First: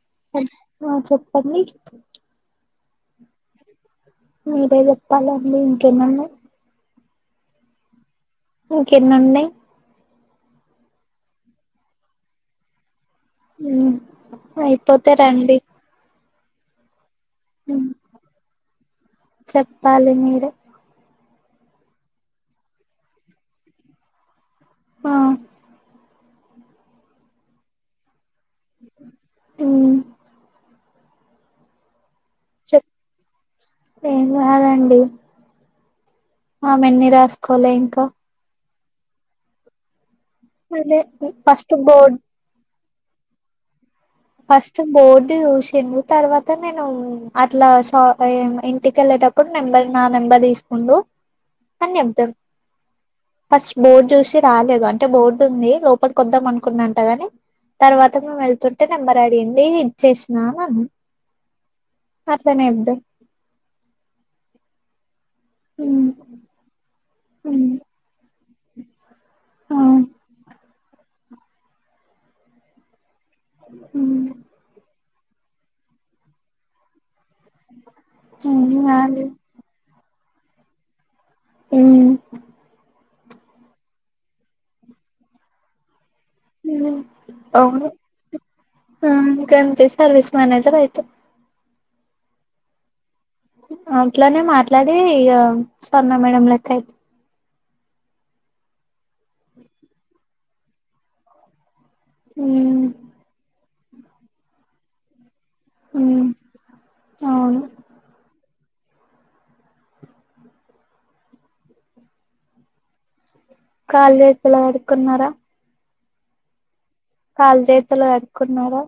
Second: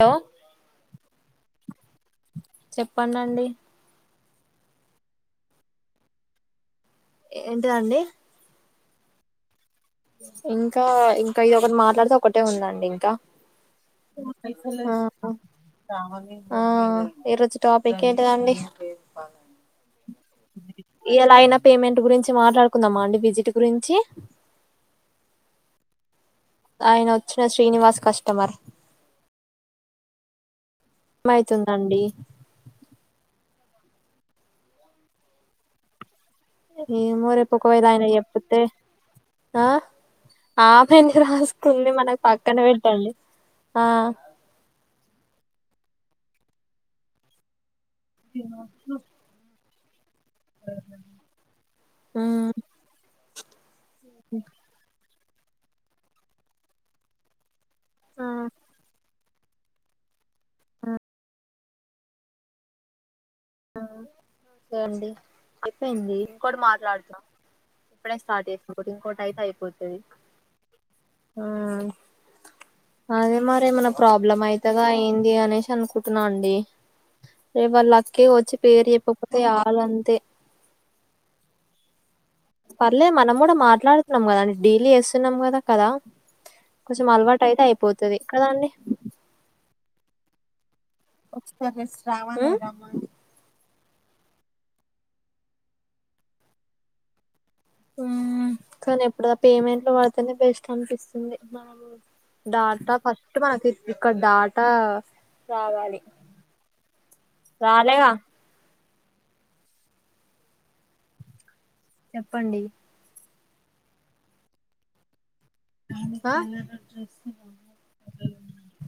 Hello హ ఆ చెప్పండి చెప్పండండి మీరే చెప్పాలండి ఇంకేమున్నాయ్ ఏంటిదండి ఇంకెన్నున్నాయి ఇంకా ఇంకా ఇది ఒకటి మాట్లాడితే ఒకటే ఉందండి ఇంకా హు ఆ అయిపోతే రండి ఈ రోజు ఉమ్ టోపిక్ ఏంటిదండి చెప్పాలి మీరే ఇయాలయినా పేమెంట్ గురించి మాట్లాడుకుందామా అండి విజిట్ గురించి ఆ ఆయనొచ్చిన శ్రీనివాస్ కస్టమర్ హూమ్ మైతుందండి చెప్ ఏం కాదండి ఆమె ఎన్ని ఏమో రేపు రాసుకోలే ఒకవేళ ఇంకా ఆయన చొప్పితే ఆ ఆఫే అదే ఎందుకు ఫస్ట్ రాస్తుంది బోర్డ్ మనకు పక్కన పెట్టండి ఆ ఫస్ట్ బోర్డు చూసింది తర్వాత నేను అట్లా ఆ ఏం ఇంటికెళ్ళేటప్పుడు మెంబర్ నా నెంబర్ తీసుకుండు కాని ఎం ఉమ్ ఫస్ట్ బోర్డ్ చూసి రాలేదు అం బోర్డు ఉంది లోపలి కొద్దాం అనుకున్నంట గాని తర్వాత ఆ మేము వెళ్తుం నెంబర్ అడిగింది ఇచ్చేసినా ఆ అట్లనే ఉంటా ఐపేయింది. ఇంకోటి మాట్లాడుతున్న ఇప్పుడే స్టార్ట్ చేస్నా ఇంకోటి అయితే అయిపోతది ఆ అదే మరేమైనా ప్రాబ్లమ్ అయ్యితదా ఏం అనేసి అనుకుటున్నా అండి రేపు వాళ్ళ కే వచ్చి పేరు చెప్పకపోతే రాదు అంతే మ్ లే మనం కూడా మాట్లాడుతున్నాం కదా అండి డైలీ చేేస్తున్నాం కదా కదా మ్ కొంచెం అలవాటు అయితే అవును అయిపోతది కదా అండి ఆ ఇంకంతే సర్వస్ మెనేజర్ అయ్యితవ్ ఒక సర్వీస్ రావాలిగా అట్లనే మాట్లాడి ఇగ స్వర్ణ మేడం లెక్క అయితవ్ మ్ కానీ ఎప్పుడు పేమెంట్ లు పడితనే బేస్ట్ అనిపిస్తుంది బా డాటా ఫస్ట్ మనకి ఇక్ ఇక్కడ్ డాటా రావాలి అవును రాలేగా చెప్పండి కాల్లు చేతులు కడుకున్నారా? ఆ కాల్ చేతులు కడుకున్నారా?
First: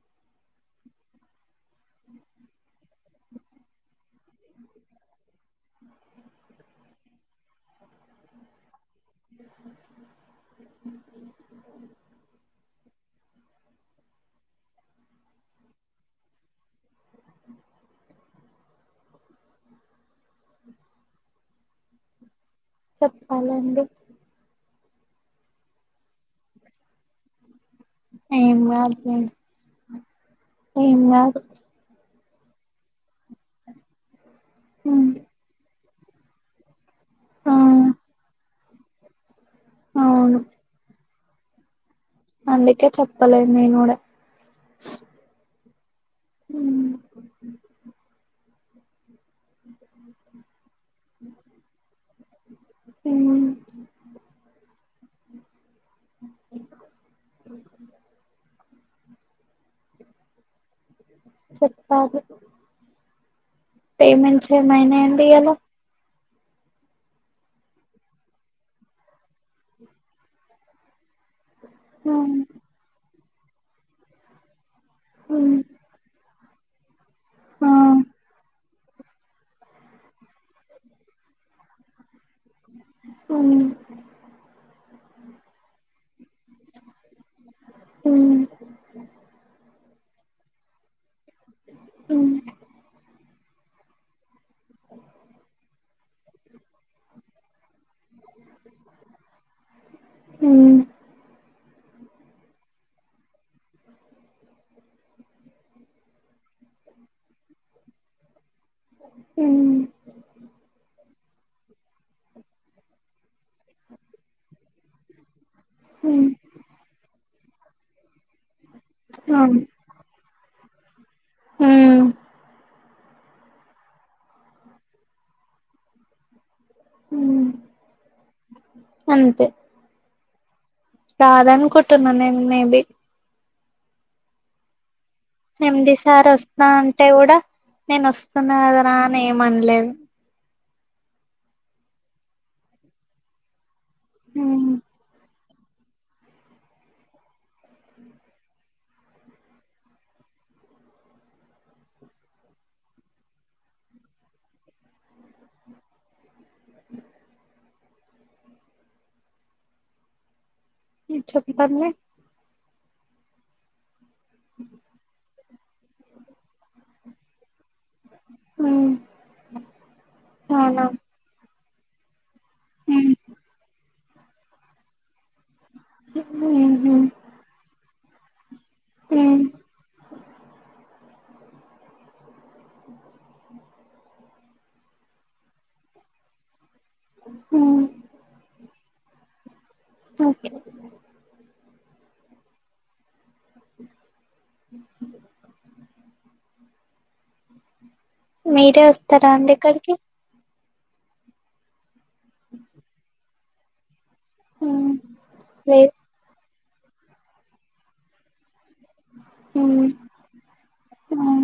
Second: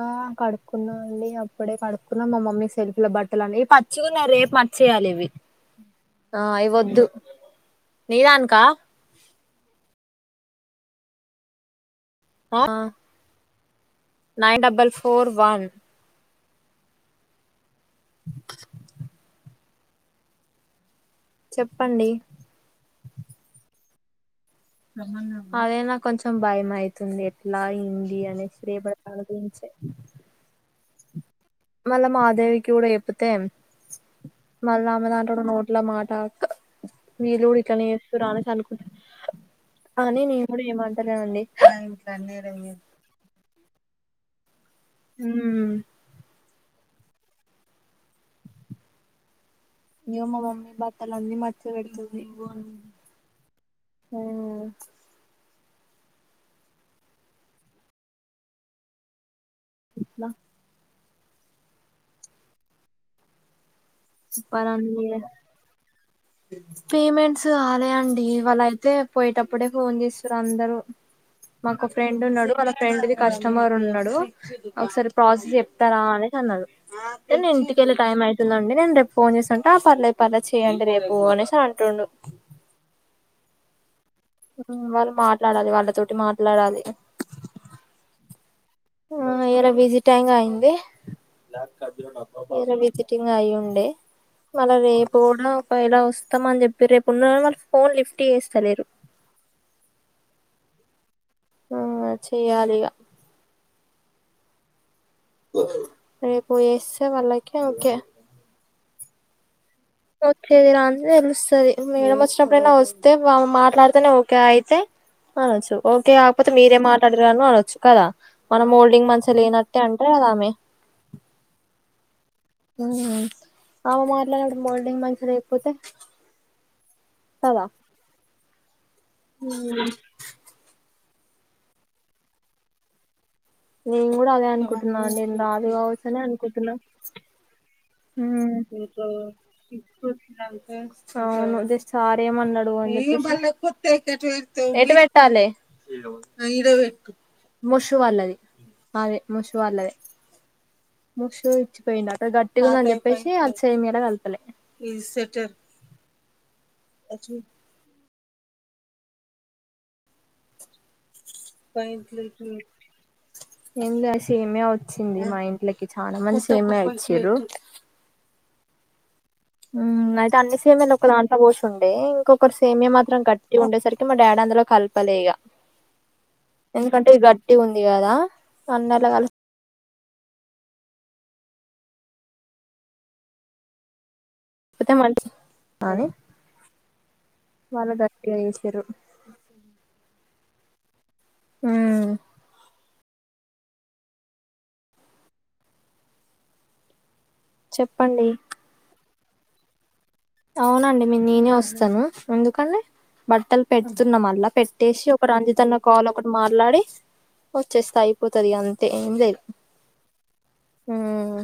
ఆ కడుక్కున్నా అండి అప్పుడే కడుక్కున్నాం మా మమ్మీ సెల్ఫ్ లో బట్టలు అన్ని పచ్చిగున్నాయ్ రేప్ మచ్చి ఆలివి ఆ ఇవి వద్దు నీ దానికా ఆ నైన్ డబల్ ఫోర్ వన్ చెప్పండి చెప్పాలండి అదె నా కొంచెం భయం అయితుంది ట్లా ఏంది ఏం అనేసి కాదులే రేపట్ల గురించే ఏం కాదు దేవికి కూడా చెప్పితే మళ్ళ ఆ ఆమే దాంట్లో కూడా నో ట్లా మాట వీళ్ళు కూడా ఇట్లనే చేస్తుర్రా అనేసి అనుకున్ అని అవును నేను కూడా ఏమంటలే అండి అందుకే చెప్పలేదు నేను కూడా మ్ ఉమ్ ఇగో మా మమ్మీ బట్టలు అన్ని మడత పెడుతుంది హా లా చెప్పాలి పేమెంట్స్ ఏం చెప్పాలండి అయ్యినయ్ మీరే యంబిఎ లో పేమెంట్స్ కాలే అండి ఈవాళ అయితే పోయేటప్పుడే ఫోన్ చేస్తుర్రు అందరూ మాకో ఆ ఫ్రెండ్ ఉన్నాడు. వాళ్ళ ఫ్రెండ్ది కస్టమర్ ఉన్నాడు ఒకసారి ప్రాస్ చెప్తారా అని అన్నాడు నేను ఇంటికెళ్ళి టైం అయితుందండి నేను రేపు ఫోన్ చేస్తాంటే ఆ పర్లే పర్లే చేయండి రేపు పోనేసి అంటుండు మ్ వాళ్ళు మాట్లాడాలి వాళ్ళతోటి మాట్లాడాలి ఉ ఆ ఎర బీజిటైంగా అయింది ఎర బిజి ఇంగ అయ్యుండే మళ్ళ రేపు కూడా ఒకేలా వస్తాం అని చెప్పి రేపు ఉన్నా వా ఫోన్ లిఫ్ట్ చేస్తలేరు ఆ చే్యాలిగా రేపొయ్యస్తే వాళ్ళకి ఓకే హ్మ్ సరే మేర వచ్చినప్పుడైనా వస్తే మాట్లాడితేనే ఓకే అయితే అనొచ్చు ఓకే కాకపోతే మీరేం మాట్లాడారను అనొచ్చు కదా మనం మోల్డింగ్ మంచిగా లేనట్టే అంటే కదా ఆమె ఉ హుమ్ అమ మాట్లాడడం మోల్డింగ్ మంచిగా లేకపోతే ఉమ్ కదా [unintelligible] రాదన్ అనుకుంటున్నా నేన్ మేబి నేను కూడా అదే అనుకుంటున్నాను నేన్ ఏం డి సార్ ఒస్తా అంటే కూడా నేను వస్తున్నా కదరా అని ఏమ అనలేదు అవును జస్ట్ సార్రేమన్నాడు అంటే ముషు వల్లది అదే ముషు వాల్లదే [inaudible] ముష ఇచ్చిపోయిండట అ గట్టిగుందని చెప్పేసి అది చే మీలా కలపలే అచ్చ చెప్పండి పాయింట్లు ఇక్డ్ పెట్ ఎంగాద్ సేమే అచ్చింది మా ఇంట్లకి చాలా మంది సేమే అచ్చింరు ఉమ్ అయితే అన్ని అవునా సేమ్యలు ఒక దాంట పోష్ ఉండే ఇంకొకర్ సేమ్యా మాత్రం గట్టి ఉండేసరికి మా డాడ అందులో కలపలే ఇగ ఎందుకంటే ఇది గట్టి ఉంది కదా నన్నెల కల్ ఉమ్ అయితే మా ఇంటి [unintelligible] ఉమ్ వాళ్ళ గట్టిగా చేసిర్రు ఓకే ఉమ్ [inaudible] చెప్ మీరే వస్తారా అండి ఇక్కడికి అవునండి మీ నేనే వస్తాను ఎందుకండి బట్టలు పెట్ తున్న మళ్ళ ఉమ్ పెట్టేసి ఒక అంజతన్న లేదు కాల్ ఒకటి మాట్లాడి వచ్చేస్త అయిపోతుంది అ టెన్జాయ్ అవును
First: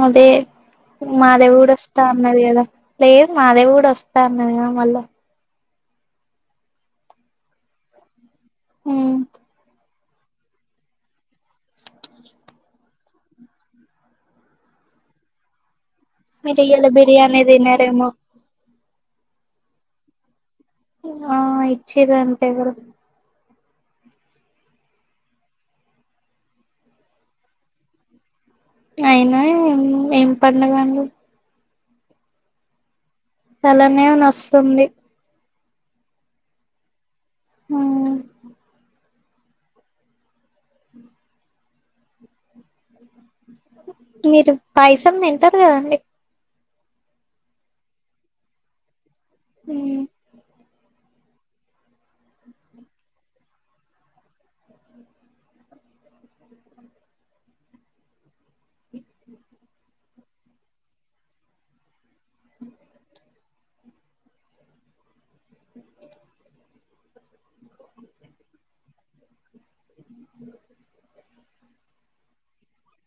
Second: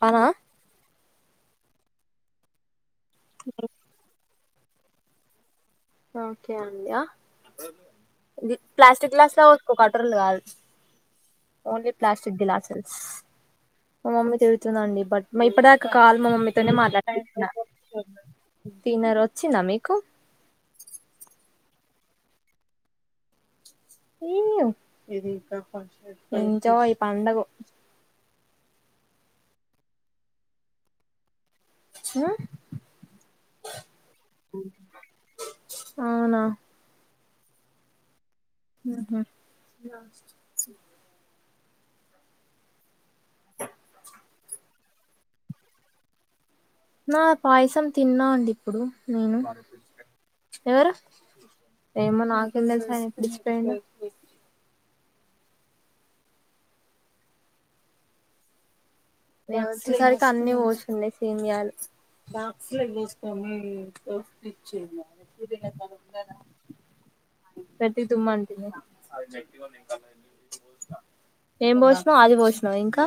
మద మాధవి కుడుస్త త అన్నాది గద లేదు మాదేవి కూడా వస్తా అన్నదిగ మళ్ళా ఓకే అండి అహకే ప్లాస్టిక్ ఉమ్ గ్లాస్ లా వసుకోకట్ ట్రర్లు గ్రూప్ ఓన్లీ ప్లాస్టిక్ గ్లాసెస్ మా మమ్మని తిరుగుతుంద అండి బట్ ఇప్పటిా ఇ కాలు మా మీరు మమ్మీతోనే ఇయ్యాల మాట్లాడ బిర్యానీ తినరేమో తన్నర్ వచ్చిందా మీకు ఆ ఇచ్చేర అంటే ఎవరో ్య ఎంజో ఈ పండఎయి అయినాం ఏం పడిన కాగా నీ హ [unintelligible] తలనే నుస్తుంది అవునా హుమ్ [unintelligible] మీరు పైసం తింటారు కదండి నా పాయసం తిన్నా అండి ఇప్పుడు నేను ఉమ్ ఎవరు ఏమో నాకు టెల్సని ఆయన అప్పుడ్ ఇచి పోయిన మేము వచ్చేసరికే అన్ని పోతున్నాయి సేమియాలు పెట్టి దుమ్ము అంటింది ఏం పోషినావ్ ఆయిల్ పోషినావా ఇంకా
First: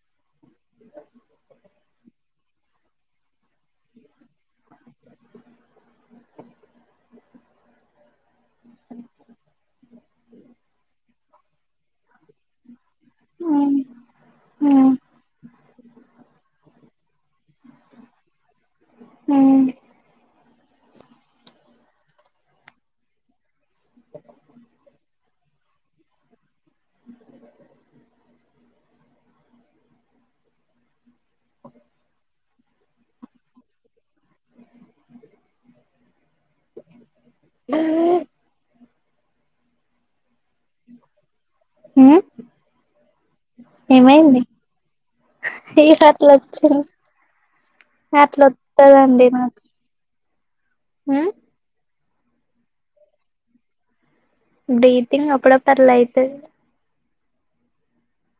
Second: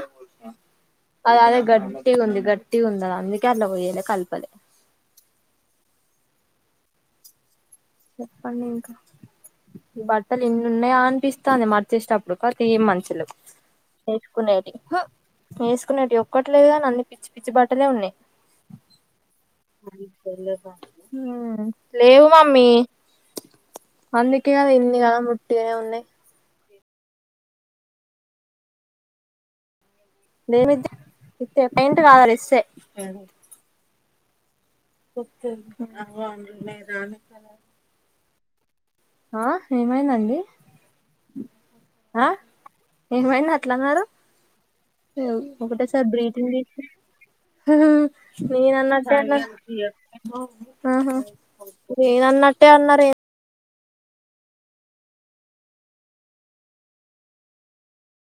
అది అదే గట్టిగుంది గట్టిగుంది అది అందుకే అన్లా పోయిలే కల్పలే చెప్పండి ఇంకా బట్టలు ఇన్ని ఉన్నాయా అనిపిస్తాంది మర్చేసేటప్పుడు కాతే ఏం మంచి ఉమ్ వేసుకునేటి ఉమ్ హు వేసుకునేటి ఒక్కట్లేదు కాని అన్ పిచ్చి పిచ్చి బట్టలే ఉన్నయ్ హు లేవు మమ్మీ అందుకే కద ఇన్ని గనం ఉట్టిగనే ఉన్నయ్ మేము ఇద్దర ఇత్తే పైయింట్ కాదు అది ఇస్తే కుత్తే ఆ అన్ రాణిత్తర ఆ ఏమైందండి హు ఏమండి అట్లన్నారు ఇగ ఒకటేసారి అట్లా బ్రీటింగ్ వచ్చింది అట్లా నేను అన్నట్టే వత్తదండి అన్నారు నాకు ఆహా ఉమ్ నేను అన్నట్టే అన్నారు బ్రీతింగ్ అప్పుడప్పుడు అట్ల అయ్యితది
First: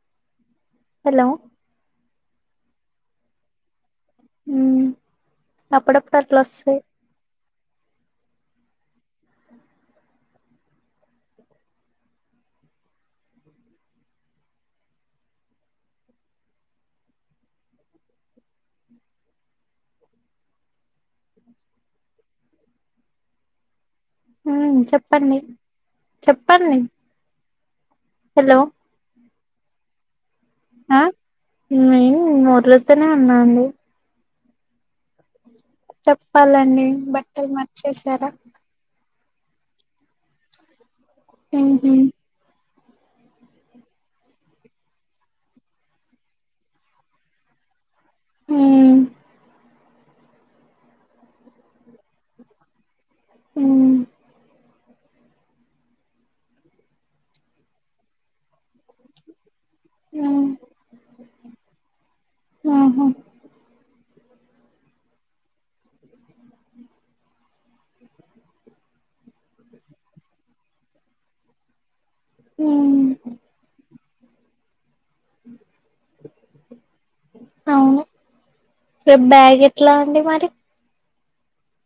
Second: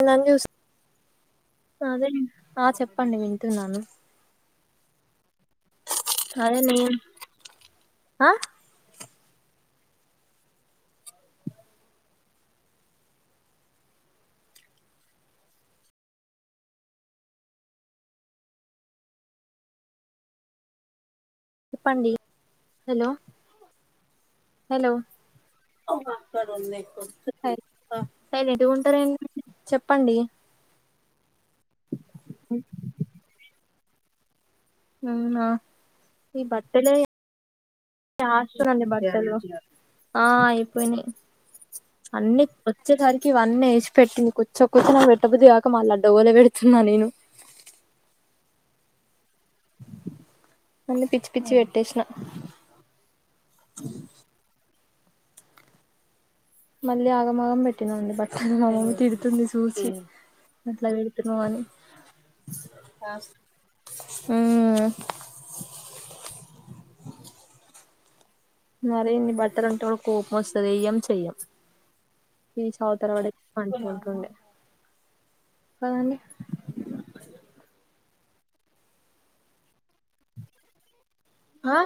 నన్ చూస్ హలో అదే ఆ చెప్పండి వింటున్నాను మ్ అప్పుడప్పుడు అట్ల వస్తయి అహ్ చెప్పండి హలో హు చెప్పండి చెప్పండి సై హలో సైలెంటుగా ఉంటారు ఎం చెప్పండి ఆ నేను ఒర్రూతునే ఉన్నాను అవునా ఈ చెప్పాలండి బట్టలే బట్టలు మర్చేసారా యాష్ట అండి బట్ హెలో ఆ అయిపోయిని ఉహు అన్ని వచ్చేసరికి ఇవన్నీ ఏసి పెట్టింది కూర్చొపోతే నా పెట్టబుద్ది గాక మళ్ళ లడ్డగలే పెడుతున్నా నేను హు అన్ని పిచ్చి పిచ్చి పేట్టేసిన ఉమ్ మళ్ళీ ఆగంమాగం పెట్టినండి బట్టలు మా మమ్మీ తిడుతుంది చూసి ఉమ్ అట్లా పెడుతున్నావ్ అని ఉహు మ్ మరి ఇన్ని బట్టలు ఉంటే కూడా కోపం వస్తది ఏం చెయ్యం ఇది తీసి ఉమ్ అవతలపడే మంచూకుండుడ్యూడ్ కాని అవును రేపు బ్యాగ్ ఎట్లా అండి మరి? ఆ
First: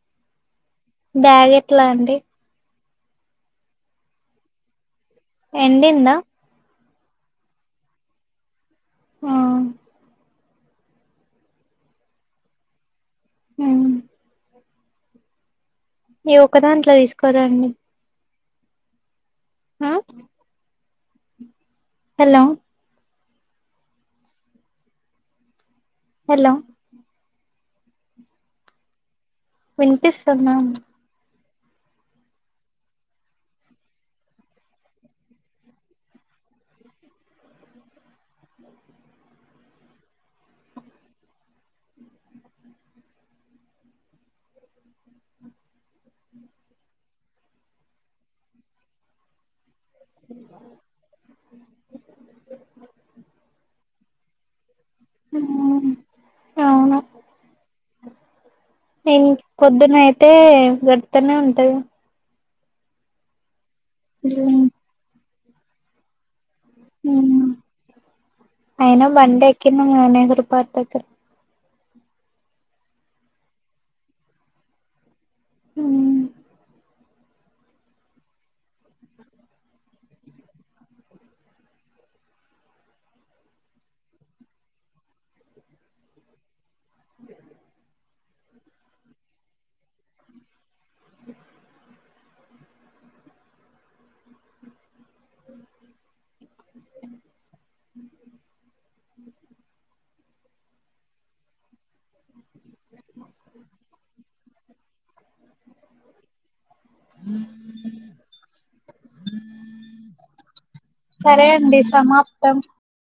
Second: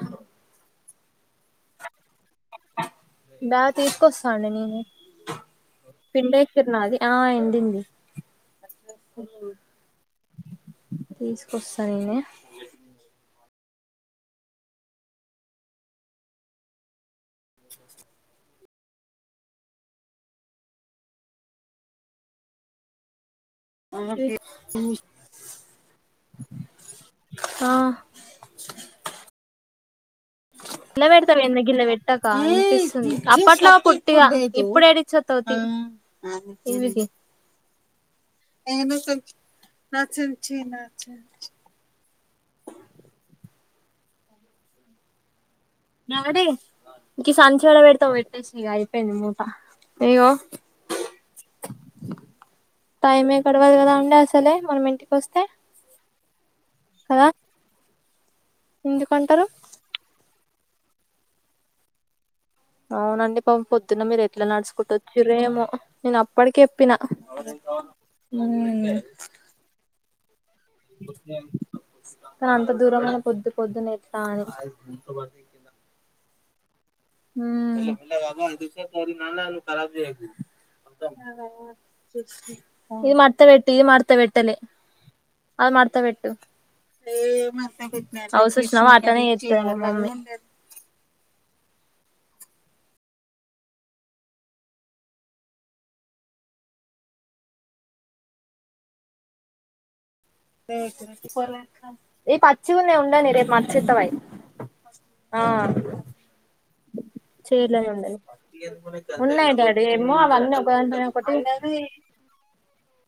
బ్యాగ్ ఎట్లా అండి? బ్యాగ్ తీసుకొస్తా అండి నేనే ఎండిందా పిండేసిర్రు నాది. ఆ ఎండింది ఆ తీసుకొస్తా నేనే హ ఈ ఒక్క దాంట్లో తీసుకోదాన్ని. హ హలో అ ఏ ఉ హలో ఆ వినిపిస్తుందా తర్ వెన్నగిల్ల పెట్టక అనిపిస్తుంది అప్పట్లో పుట్టిగా ఇప్పుడేడెచ్చోత్తావ్ తీ అ ఏవికి ఎ నాకోద్దు నాచ్చిచీ నా అ నాడే ఇ సంచిలలోపెడతా పెట్టేసి ఇగ అయిపోయింది మూత ఇగో [inaudible] తలే మనం ఇంటికొస్తే మ్ కదా ఇన్ ఎందుకంటారు పొద్దున అయితే గడితనే ఉంటంది. అవునండి పం పొద్దున్న మీరు ఎట్లా నడుచుకుంటువచ్చిరోమో నేను అ అప్పడికేప్పినా మ్ హు అయినా బండి ఎక్కినం కదా నెహ్రూ పార్క్ దగ్గర కానీ అంత దూరమైన పొద్దు పొద్దున ఎట్లా అని మ్ ఉమ్ [unintelligible] ఇది మడత పెట్టి ఇది మడత పెట్టలే అది మడత పెట్టు ఔచూసినవా అట్టనే చేస్తాది మా మమ్మీ [inaudible] ఈ పచ్చిగ ఉన్నాయి ఉండనీ రేప్ మచ్చతవై ఆ చేయలేని ఉండదు ఉన్నాయి డాడీ ఏమో అవన్ సరే అండి సమాప్తం.